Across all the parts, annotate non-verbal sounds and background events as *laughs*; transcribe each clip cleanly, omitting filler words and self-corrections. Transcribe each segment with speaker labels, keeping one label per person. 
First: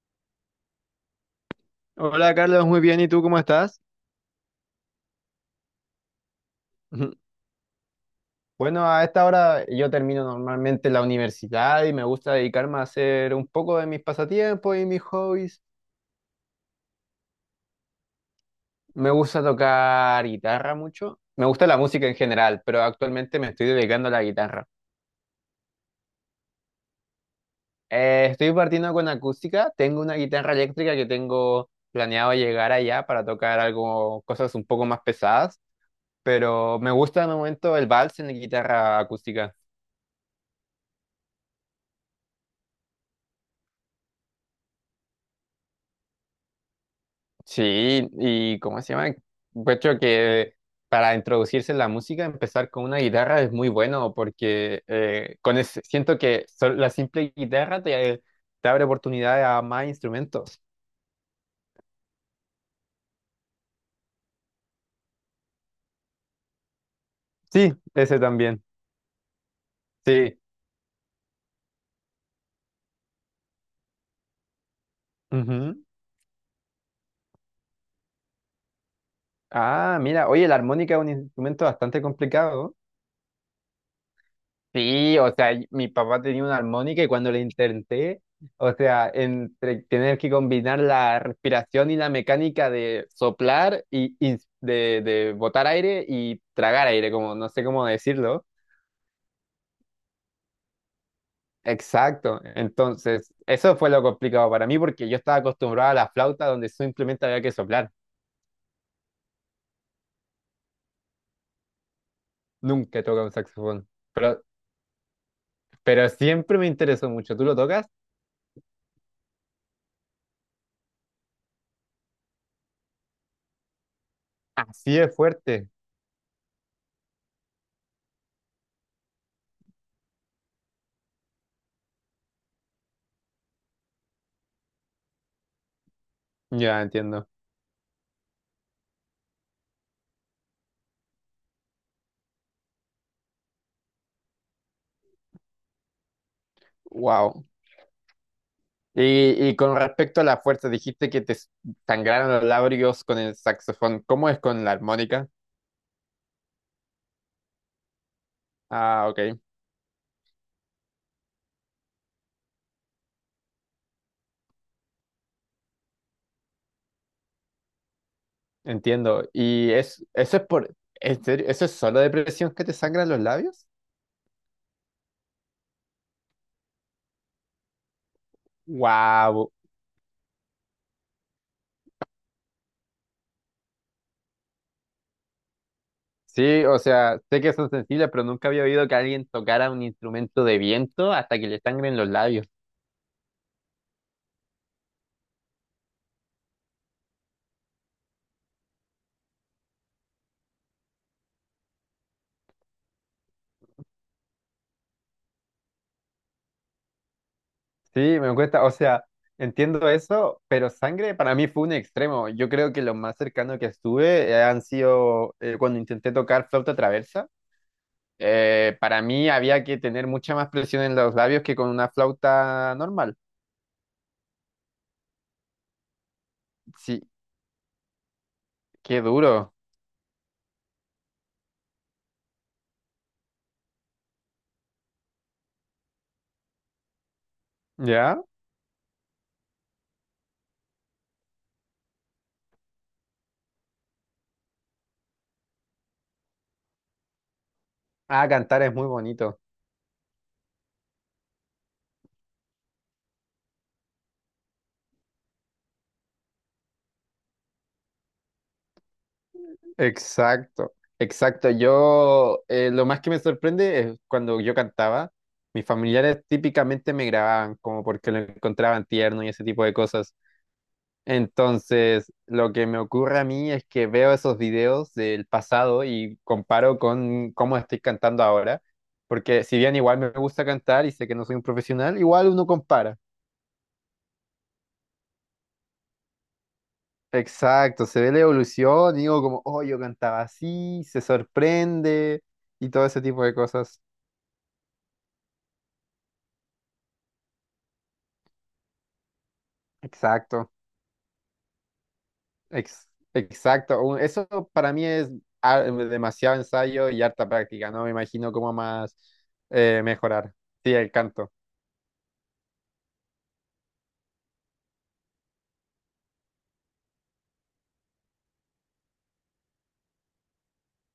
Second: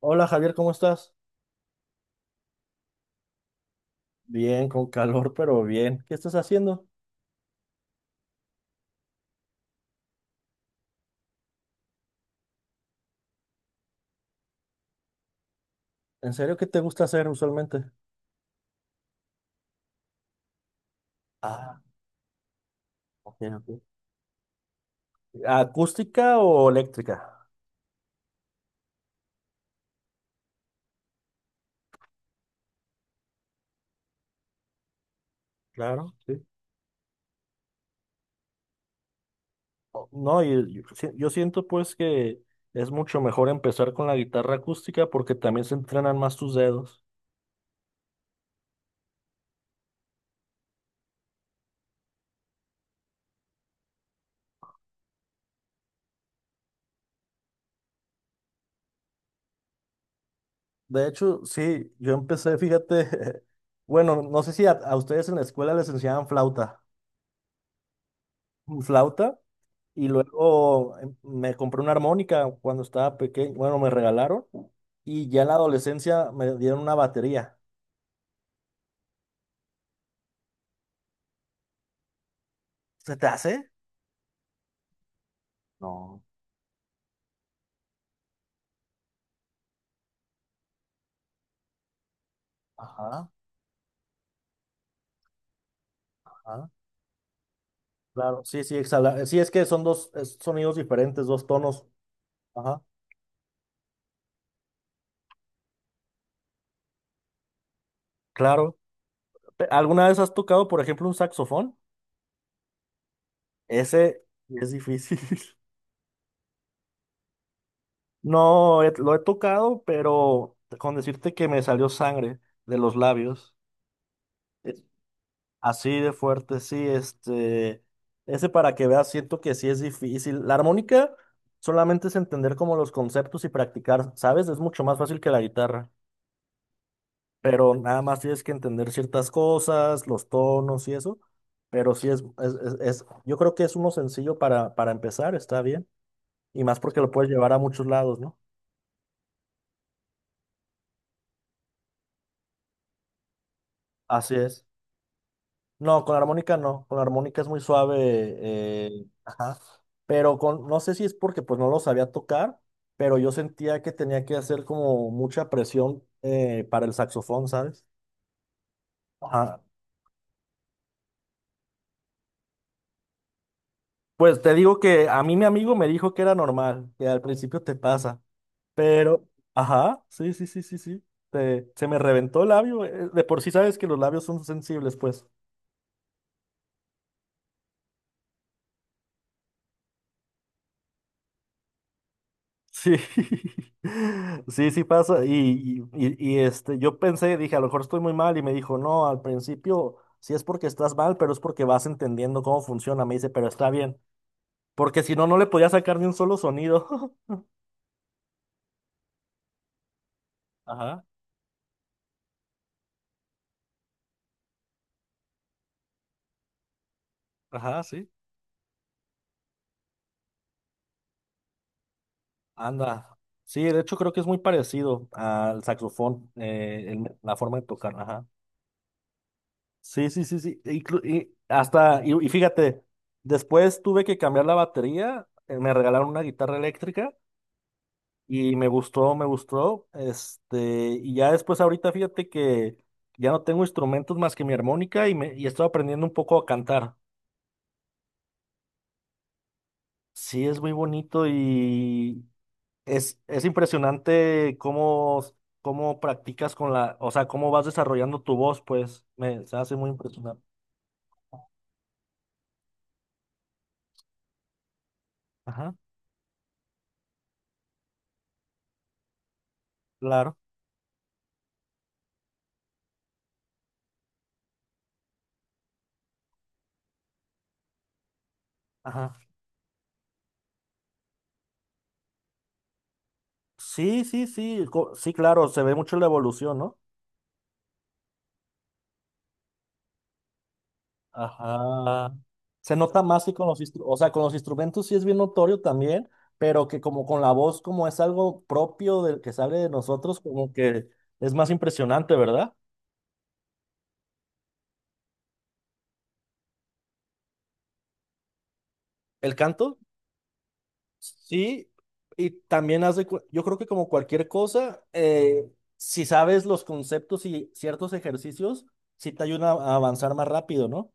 Speaker 1: Hola Javier, ¿cómo estás?
Speaker 2: Hola Carlos, muy bien. ¿Y tú cómo estás?
Speaker 1: Bien, con calor, pero bien. ¿Qué estás haciendo?
Speaker 2: Ujú. Bueno, a esta hora yo termino normalmente la universidad y me gusta dedicarme a hacer un poco de mis pasatiempos y mis hobbies.
Speaker 1: ¿En serio qué te gusta hacer usualmente?
Speaker 2: Me gusta tocar guitarra mucho. Me gusta la
Speaker 1: Ah,
Speaker 2: música en general, pero actualmente
Speaker 1: ok,
Speaker 2: me estoy
Speaker 1: ok.
Speaker 2: dedicando a la guitarra.
Speaker 1: ¿Acústica o eléctrica?
Speaker 2: Estoy partiendo con acústica. Tengo una guitarra eléctrica que tengo planeado llegar allá para tocar algo, cosas un poco más pesadas,
Speaker 1: Claro, sí.
Speaker 2: pero me gusta de momento el vals en la guitarra acústica.
Speaker 1: No, yo, yo siento pues que es mucho mejor empezar con la guitarra acústica porque también se entrenan más tus dedos.
Speaker 2: Sí, ¿y cómo se llama? Encuentro que para introducirse en la música, empezar con una guitarra es muy bueno porque siento que la simple guitarra te, te abre oportunidades a más instrumentos.
Speaker 1: De hecho, sí, yo empecé, fíjate, *laughs* bueno, no sé si a ustedes en la escuela les enseñaban flauta.
Speaker 2: Sí, ese también.
Speaker 1: ¿Flauta? Y
Speaker 2: Sí.
Speaker 1: luego me compré una armónica cuando estaba pequeño, bueno, me regalaron, y ya en la
Speaker 2: Ujú.
Speaker 1: adolescencia me dieron una batería.
Speaker 2: Ah, mira, oye, la armónica es un instrumento bastante complicado.
Speaker 1: ¿Se te hace?
Speaker 2: Sí, o sea, mi papá
Speaker 1: No.
Speaker 2: tenía una armónica y cuando le intenté, o sea, entre tener que combinar la respiración y la mecánica de
Speaker 1: Ajá,
Speaker 2: soplar y de botar aire y
Speaker 1: ajá.
Speaker 2: tragar aire, como no sé cómo
Speaker 1: Claro,
Speaker 2: decirlo.
Speaker 1: sí, sí, exhala. Sí, es que son dos sonidos diferentes, dos tonos.
Speaker 2: Exacto.
Speaker 1: Ajá,
Speaker 2: Entonces, eso fue lo complicado para mí porque yo estaba acostumbrado a la flauta donde simplemente había que soplar.
Speaker 1: claro. ¿Alguna vez has tocado, por ejemplo, un saxofón?
Speaker 2: Nunca he tocado un saxofón.
Speaker 1: Ese
Speaker 2: Pero,
Speaker 1: es difícil. *laughs*
Speaker 2: pero siempre me interesó mucho. ¿Tú lo tocas?
Speaker 1: No, lo he tocado, pero con decirte que me salió sangre de los labios. eh,
Speaker 2: Así es fuerte.
Speaker 1: Así de fuerte, sí, ese para que veas, siento que sí es difícil. La armónica solamente es entender como los conceptos y practicar, ¿sabes? Es mucho más fácil que la guitarra,
Speaker 2: Ya entiendo.
Speaker 1: pero nada más tienes que entender ciertas cosas, los tonos y eso, pero sí yo creo que es uno sencillo para empezar, está bien, y más porque lo puedes
Speaker 2: Wow.
Speaker 1: llevar a muchos lados, ¿no?
Speaker 2: Y con respecto a la fuerza, dijiste que te sangraron los labios con el saxofón. ¿Cómo
Speaker 1: Así
Speaker 2: es con
Speaker 1: es.
Speaker 2: la armónica?
Speaker 1: No, con la armónica no, con la armónica es muy suave,
Speaker 2: Ah, ok,
Speaker 1: ajá, pero con, no sé si es porque pues no lo sabía tocar, pero yo sentía que tenía que hacer como mucha presión para el saxofón, ¿sabes?
Speaker 2: entiendo.
Speaker 1: Ajá.
Speaker 2: ¿Y es, eso es por, en serio, eso es solo depresión que te sangran los labios?
Speaker 1: Pues te digo que a mí mi amigo me dijo que era normal, que al principio te pasa, pero,
Speaker 2: Wow.
Speaker 1: ajá, sí, sí, sí, sí, sí, se me reventó el labio, de por sí sabes que los labios son sensibles, pues.
Speaker 2: Sí, o sea, sé que son sensibles, pero nunca había oído que alguien tocara un instrumento de viento hasta que le sangren los labios.
Speaker 1: Sí, *laughs* sí, sí pasa. Yo pensé, dije, a lo mejor estoy muy mal. Y me dijo, no, al principio sí es porque estás mal, pero es porque vas entendiendo cómo funciona. Me dice, pero está bien. Porque si no, no le podía sacar ni un solo sonido.
Speaker 2: Sí, me cuesta, o sea, entiendo eso,
Speaker 1: *laughs*
Speaker 2: pero
Speaker 1: Ajá,
Speaker 2: sangre para mí fue un extremo. Yo creo que lo más cercano que estuve han sido cuando intenté tocar flauta traversa.
Speaker 1: ajá, sí.
Speaker 2: Para mí había que tener mucha más presión en los labios que con una flauta
Speaker 1: Anda.
Speaker 2: normal.
Speaker 1: Sí, de hecho creo que es muy parecido al saxofón,
Speaker 2: Sí,
Speaker 1: la forma de tocar. Ajá.
Speaker 2: qué duro.
Speaker 1: Sí, sí, sí, sí. Y hasta, y fíjate, después tuve que cambiar la batería, me regalaron una guitarra eléctrica.
Speaker 2: ¿Ya?
Speaker 1: Y me gustó, me gustó. Y ya después ahorita fíjate que ya no tengo instrumentos más que mi armónica y estoy aprendiendo un poco a cantar.
Speaker 2: Ah, cantar es muy bonito.
Speaker 1: Sí, es muy bonito, y es impresionante cómo, cómo practicas con la, o sea, cómo vas desarrollando tu voz, pues me se hace muy impresionante.
Speaker 2: Exacto, exacto. Yo, lo más que me sorprende es cuando yo cantaba, mis
Speaker 1: Ajá,
Speaker 2: familiares típicamente me grababan como porque lo encontraban tierno y ese tipo de cosas.
Speaker 1: claro,
Speaker 2: Entonces, lo que me ocurre a mí es que veo esos videos del pasado y comparo con cómo estoy cantando ahora,
Speaker 1: ajá.
Speaker 2: porque si bien igual me gusta cantar y sé que no soy un profesional, igual uno compara.
Speaker 1: Sí, sí, sí, sí, claro, se ve mucho la evolución, ¿no?
Speaker 2: Exacto, se ve la evolución y digo como, oh, yo cantaba así, se
Speaker 1: Ajá.
Speaker 2: sorprende y
Speaker 1: Se
Speaker 2: todo ese
Speaker 1: nota más
Speaker 2: tipo de
Speaker 1: que con los
Speaker 2: cosas.
Speaker 1: instrumentos, o sea, con los instrumentos sí es bien notorio también, pero que como con la voz, como es algo propio del que sale de nosotros, como
Speaker 2: Exacto,
Speaker 1: que es más impresionante, ¿verdad?
Speaker 2: exacto. Eso para mí es ah, demasiado ensayo y harta práctica, ¿no? Me imagino cómo más
Speaker 1: El canto,
Speaker 2: mejorar. Sí, el canto.
Speaker 1: sí, y también hace, yo creo que como cualquier cosa, si sabes los conceptos y ciertos ejercicios, sí te ayuda a avanzar más rápido, ¿no?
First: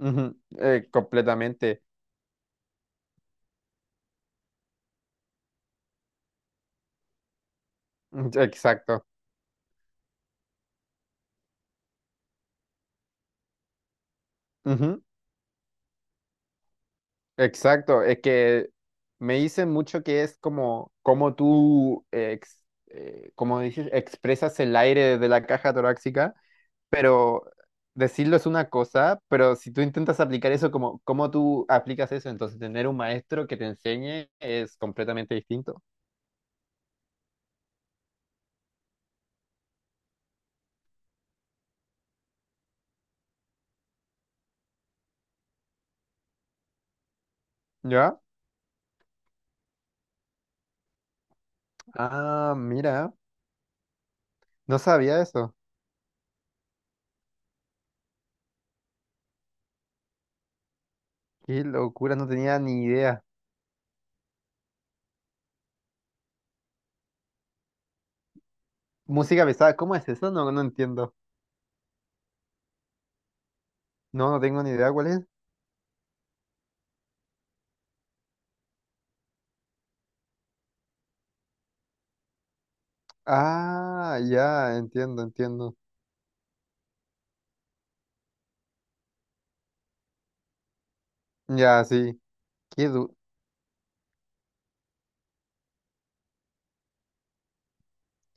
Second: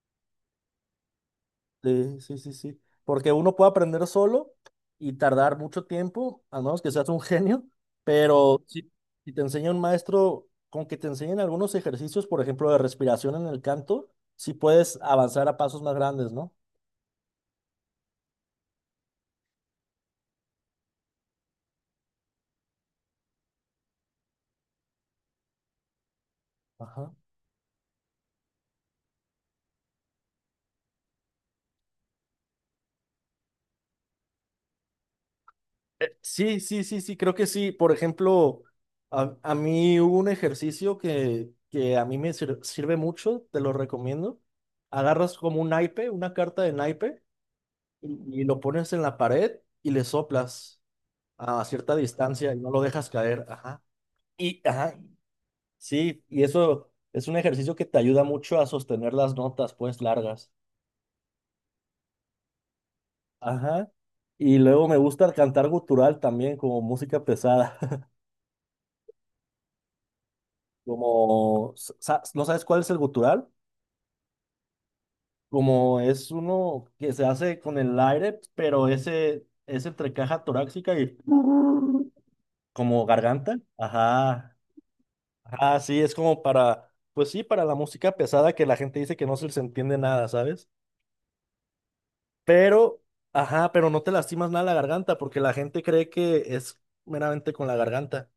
Speaker 2: Ujú, completamente.
Speaker 1: Sí, sí, sí, sí. Porque uno puede aprender solo y tardar mucho tiempo, a menos que seas un genio,
Speaker 2: Mm,
Speaker 1: pero si,
Speaker 2: exacto.
Speaker 1: si te enseña un maestro, con que te enseñen algunos ejercicios, por ejemplo, de respiración en el canto, sí puedes
Speaker 2: Ujú,
Speaker 1: avanzar a pasos más grandes, ¿no?
Speaker 2: exacto. Es que me dicen mucho que es como, como tú, como dices, expresas el aire de la caja torácica,
Speaker 1: Ajá.
Speaker 2: pero decirlo es una cosa, pero si tú intentas aplicar eso, como, ¿cómo tú aplicas eso? Entonces, tener un maestro que te enseñe es completamente distinto.
Speaker 1: Sí, sí, sí, sí, creo que sí. Por ejemplo, a mí hubo un ejercicio que a mí me sirve mucho, te lo recomiendo. Agarras como un naipe, una carta de naipe,
Speaker 2: ¿Ya?
Speaker 1: y lo pones en la pared y le soplas a cierta distancia
Speaker 2: Ah,
Speaker 1: y no lo dejas
Speaker 2: mira.
Speaker 1: caer. Ajá. Y,
Speaker 2: No
Speaker 1: ajá,
Speaker 2: sabía eso.
Speaker 1: sí, y eso es un ejercicio que te ayuda mucho a sostener las notas, pues, largas.
Speaker 2: Qué locura, no tenía ni idea.
Speaker 1: Ajá. Y luego me gusta el cantar gutural también, como música pesada. *laughs*
Speaker 2: Música pesada, ¿cómo es eso? No, no entiendo.
Speaker 1: Como, ¿no sabes cuál es el gutural?
Speaker 2: No, no tengo ni idea cuál es.
Speaker 1: Como es uno que se hace con el aire, pero ese es entre caja torácica y como garganta.
Speaker 2: Ah,
Speaker 1: Ajá.
Speaker 2: ya, entiendo, entiendo.
Speaker 1: Ah, sí, es como para, pues sí, para la música pesada que la gente dice que no se les entiende nada, ¿sabes?
Speaker 2: Ya, sí. Qué
Speaker 1: Pero,
Speaker 2: du-
Speaker 1: ajá, pero no te lastimas nada la garganta porque la gente cree que es meramente con la garganta.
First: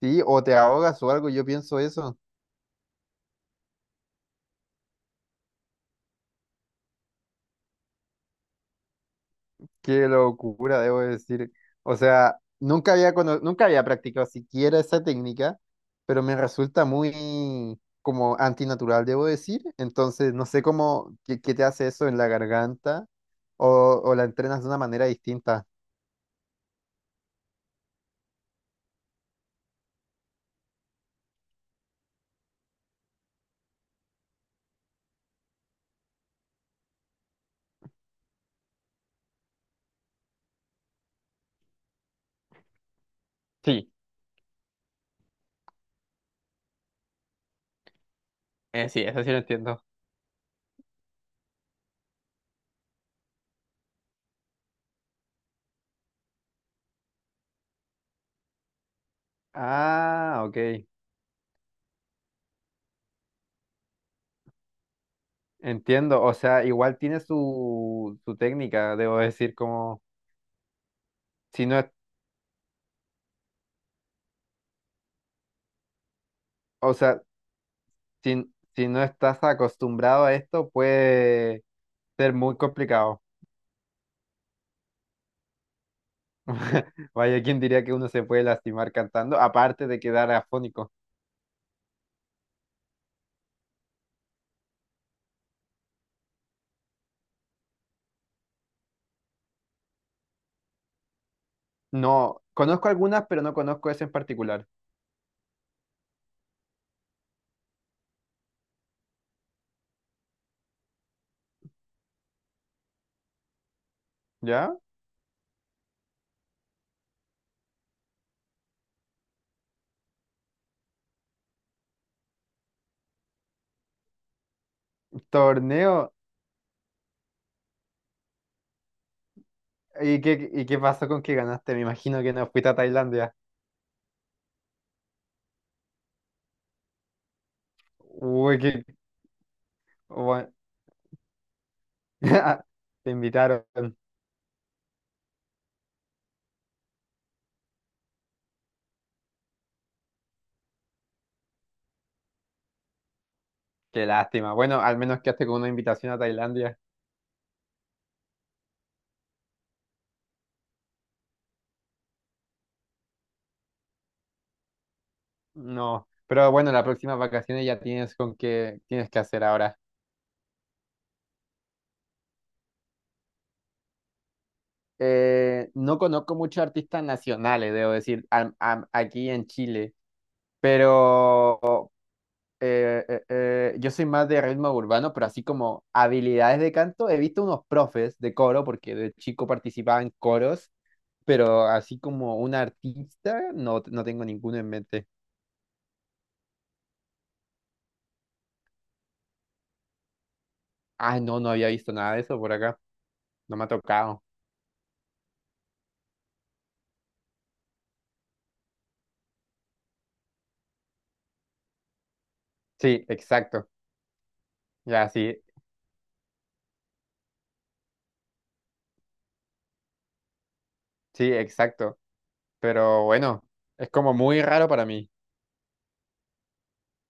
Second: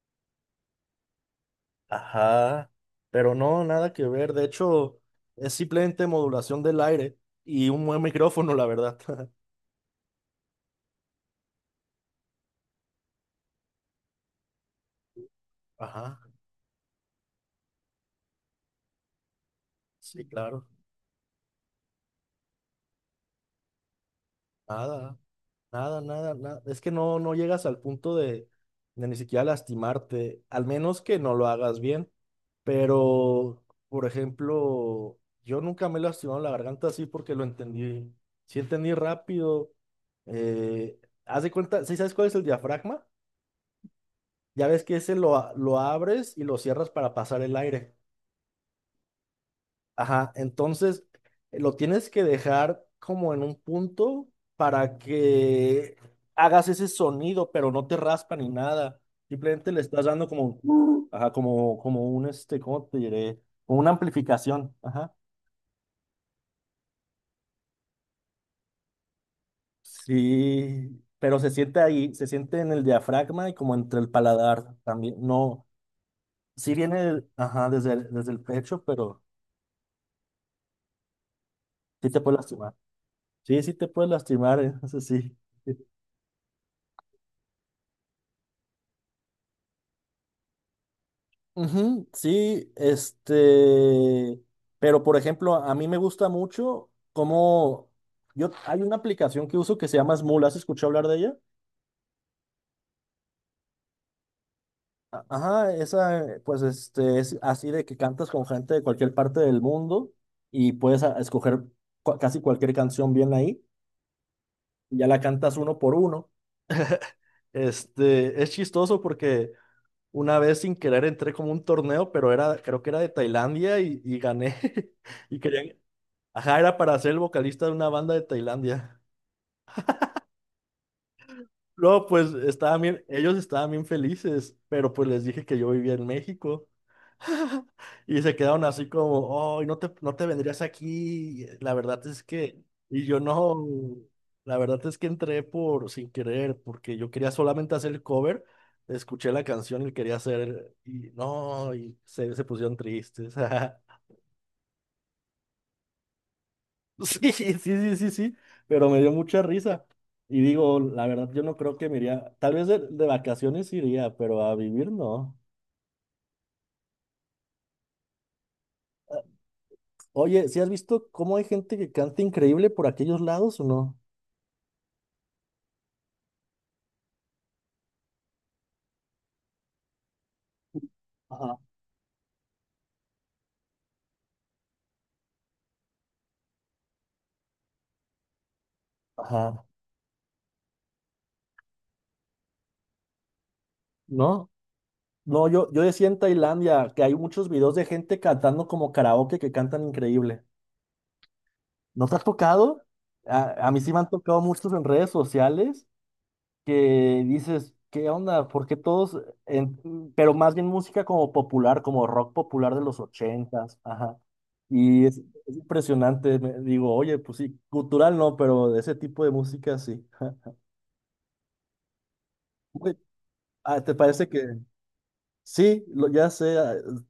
Speaker 2: sí, o te ahogas o algo, yo pienso eso.
Speaker 1: Ajá, pero no, nada que ver. De hecho, es simplemente modulación del aire y un buen micrófono, la verdad. *laughs*
Speaker 2: Qué locura, debo decir. O sea, nunca había practicado siquiera esa técnica,
Speaker 1: Ajá,
Speaker 2: pero me resulta muy como antinatural, debo decir.
Speaker 1: sí,
Speaker 2: Entonces, no sé
Speaker 1: claro.
Speaker 2: cómo, qué, qué te hace eso en la garganta o la entrenas de una manera
Speaker 1: Nada,
Speaker 2: distinta.
Speaker 1: nada, nada. Es que no, no llegas al punto de ni siquiera lastimarte, al menos que no lo hagas bien. Pero, por ejemplo, yo nunca me he lastimado la garganta así porque lo entendí. Sí entendí rápido. Eh, Haz de cuenta, ¿sí sabes cuál es el diafragma?
Speaker 2: Sí,
Speaker 1: Ya ves que ese lo abres y lo cierras para pasar el aire.
Speaker 2: sí, eso sí lo entiendo.
Speaker 1: Ajá, entonces lo tienes que dejar como en un punto para que hagas ese sonido, pero no te raspa ni nada. Simplemente le estás dando
Speaker 2: Ah,
Speaker 1: como,
Speaker 2: ok.
Speaker 1: ajá, como, como un, ¿cómo te diré? Como una amplificación. Ajá.
Speaker 2: Entiendo, o sea, igual tiene su, su técnica, debo decir, como
Speaker 1: Sí, pero se
Speaker 2: si no,
Speaker 1: siente ahí, se siente en el diafragma y como entre el paladar también. No, sí
Speaker 2: o
Speaker 1: viene,
Speaker 2: sea,
Speaker 1: ajá, desde el
Speaker 2: si,
Speaker 1: pecho,
Speaker 2: si no
Speaker 1: pero
Speaker 2: estás acostumbrado a esto, puede
Speaker 1: sí te
Speaker 2: ser
Speaker 1: puede
Speaker 2: muy
Speaker 1: lastimar.
Speaker 2: complicado.
Speaker 1: Sí, sí te puede lastimar, ¿eh? Eso sí.
Speaker 2: *laughs* Vaya, ¿quién diría que uno se puede lastimar cantando? Aparte de quedar afónico.
Speaker 1: Ujú, sí, pero por ejemplo, a mí me gusta mucho cómo yo, hay una aplicación que uso que se llama Smule, ¿has escuchado hablar de ella?
Speaker 2: No, conozco algunas, pero no conozco esa en particular.
Speaker 1: Ajá, esa, pues es así de que cantas con gente de cualquier parte del mundo y puedes escoger casi cualquier canción bien ahí,
Speaker 2: ¿Ya?
Speaker 1: y ya la cantas uno por uno. Este, es chistoso porque una vez sin querer entré como un torneo, pero era, creo que era de Tailandia, y gané. *laughs* Y querían,
Speaker 2: Torneo.
Speaker 1: ajá, era para ser el vocalista de una banda de Tailandia.
Speaker 2: Y qué pasó con que ganaste? Me
Speaker 1: No,
Speaker 2: imagino
Speaker 1: pues
Speaker 2: que no fuiste a
Speaker 1: estaban bien,
Speaker 2: Tailandia.
Speaker 1: ellos estaban bien felices, pero pues les dije que yo vivía en México. *laughs* Y se
Speaker 2: Uy,
Speaker 1: quedaron
Speaker 2: qué...
Speaker 1: así como, ay, no te, no te
Speaker 2: bueno.
Speaker 1: vendrías aquí. La verdad es que,
Speaker 2: *laughs* Te
Speaker 1: yo no,
Speaker 2: invitaron.
Speaker 1: la verdad es que entré por sin querer, porque yo quería solamente hacer el cover, escuché la canción y quería hacer, y no, se pusieron tristes. *laughs*
Speaker 2: Qué lástima. Bueno, al menos quedaste con una invitación a Tailandia.
Speaker 1: Sí, sí, sí, sí, sí, pero me dio mucha risa. Y digo, la verdad, yo no creo que me iría, tal vez de vacaciones iría, pero a vivir no.
Speaker 2: No. Pero bueno, las próximas vacaciones ya tienes con qué tienes que hacer ahora.
Speaker 1: Oye, ¿sí has visto cómo hay gente que canta increíble por aquellos lados o no?
Speaker 2: No conozco muchos artistas nacionales, debo decir, aquí en Chile. Pero yo soy más de ritmo urbano, pero así como habilidades de canto, he visto unos profes de coro, porque de chico
Speaker 1: Ajá.
Speaker 2: participaba en coros, pero así como un artista, no, no tengo
Speaker 1: No,
Speaker 2: ninguno en mente.
Speaker 1: no, yo decía en Tailandia que hay muchos videos de gente cantando como karaoke que cantan increíble.
Speaker 2: Ah, no, no había visto
Speaker 1: ¿No
Speaker 2: nada
Speaker 1: te
Speaker 2: de
Speaker 1: has
Speaker 2: eso por acá.
Speaker 1: tocado?
Speaker 2: No me ha
Speaker 1: A mí sí me han
Speaker 2: tocado.
Speaker 1: tocado muchos en redes sociales que dices, ¿qué onda? ¿Por qué todos? Pero más bien música como popular, como rock popular de los
Speaker 2: Sí, exacto.
Speaker 1: ochentas, ajá. Y
Speaker 2: Ya, sí,
Speaker 1: es impresionante, digo, oye, pues sí, cultural no, pero de ese tipo de música sí. *laughs*
Speaker 2: sí, exacto.
Speaker 1: Uy,
Speaker 2: Pero bueno,
Speaker 1: ah,
Speaker 2: es
Speaker 1: ¿te
Speaker 2: como
Speaker 1: parece
Speaker 2: muy
Speaker 1: que
Speaker 2: raro para mí.
Speaker 1: sí? Lo, ya sé, ah,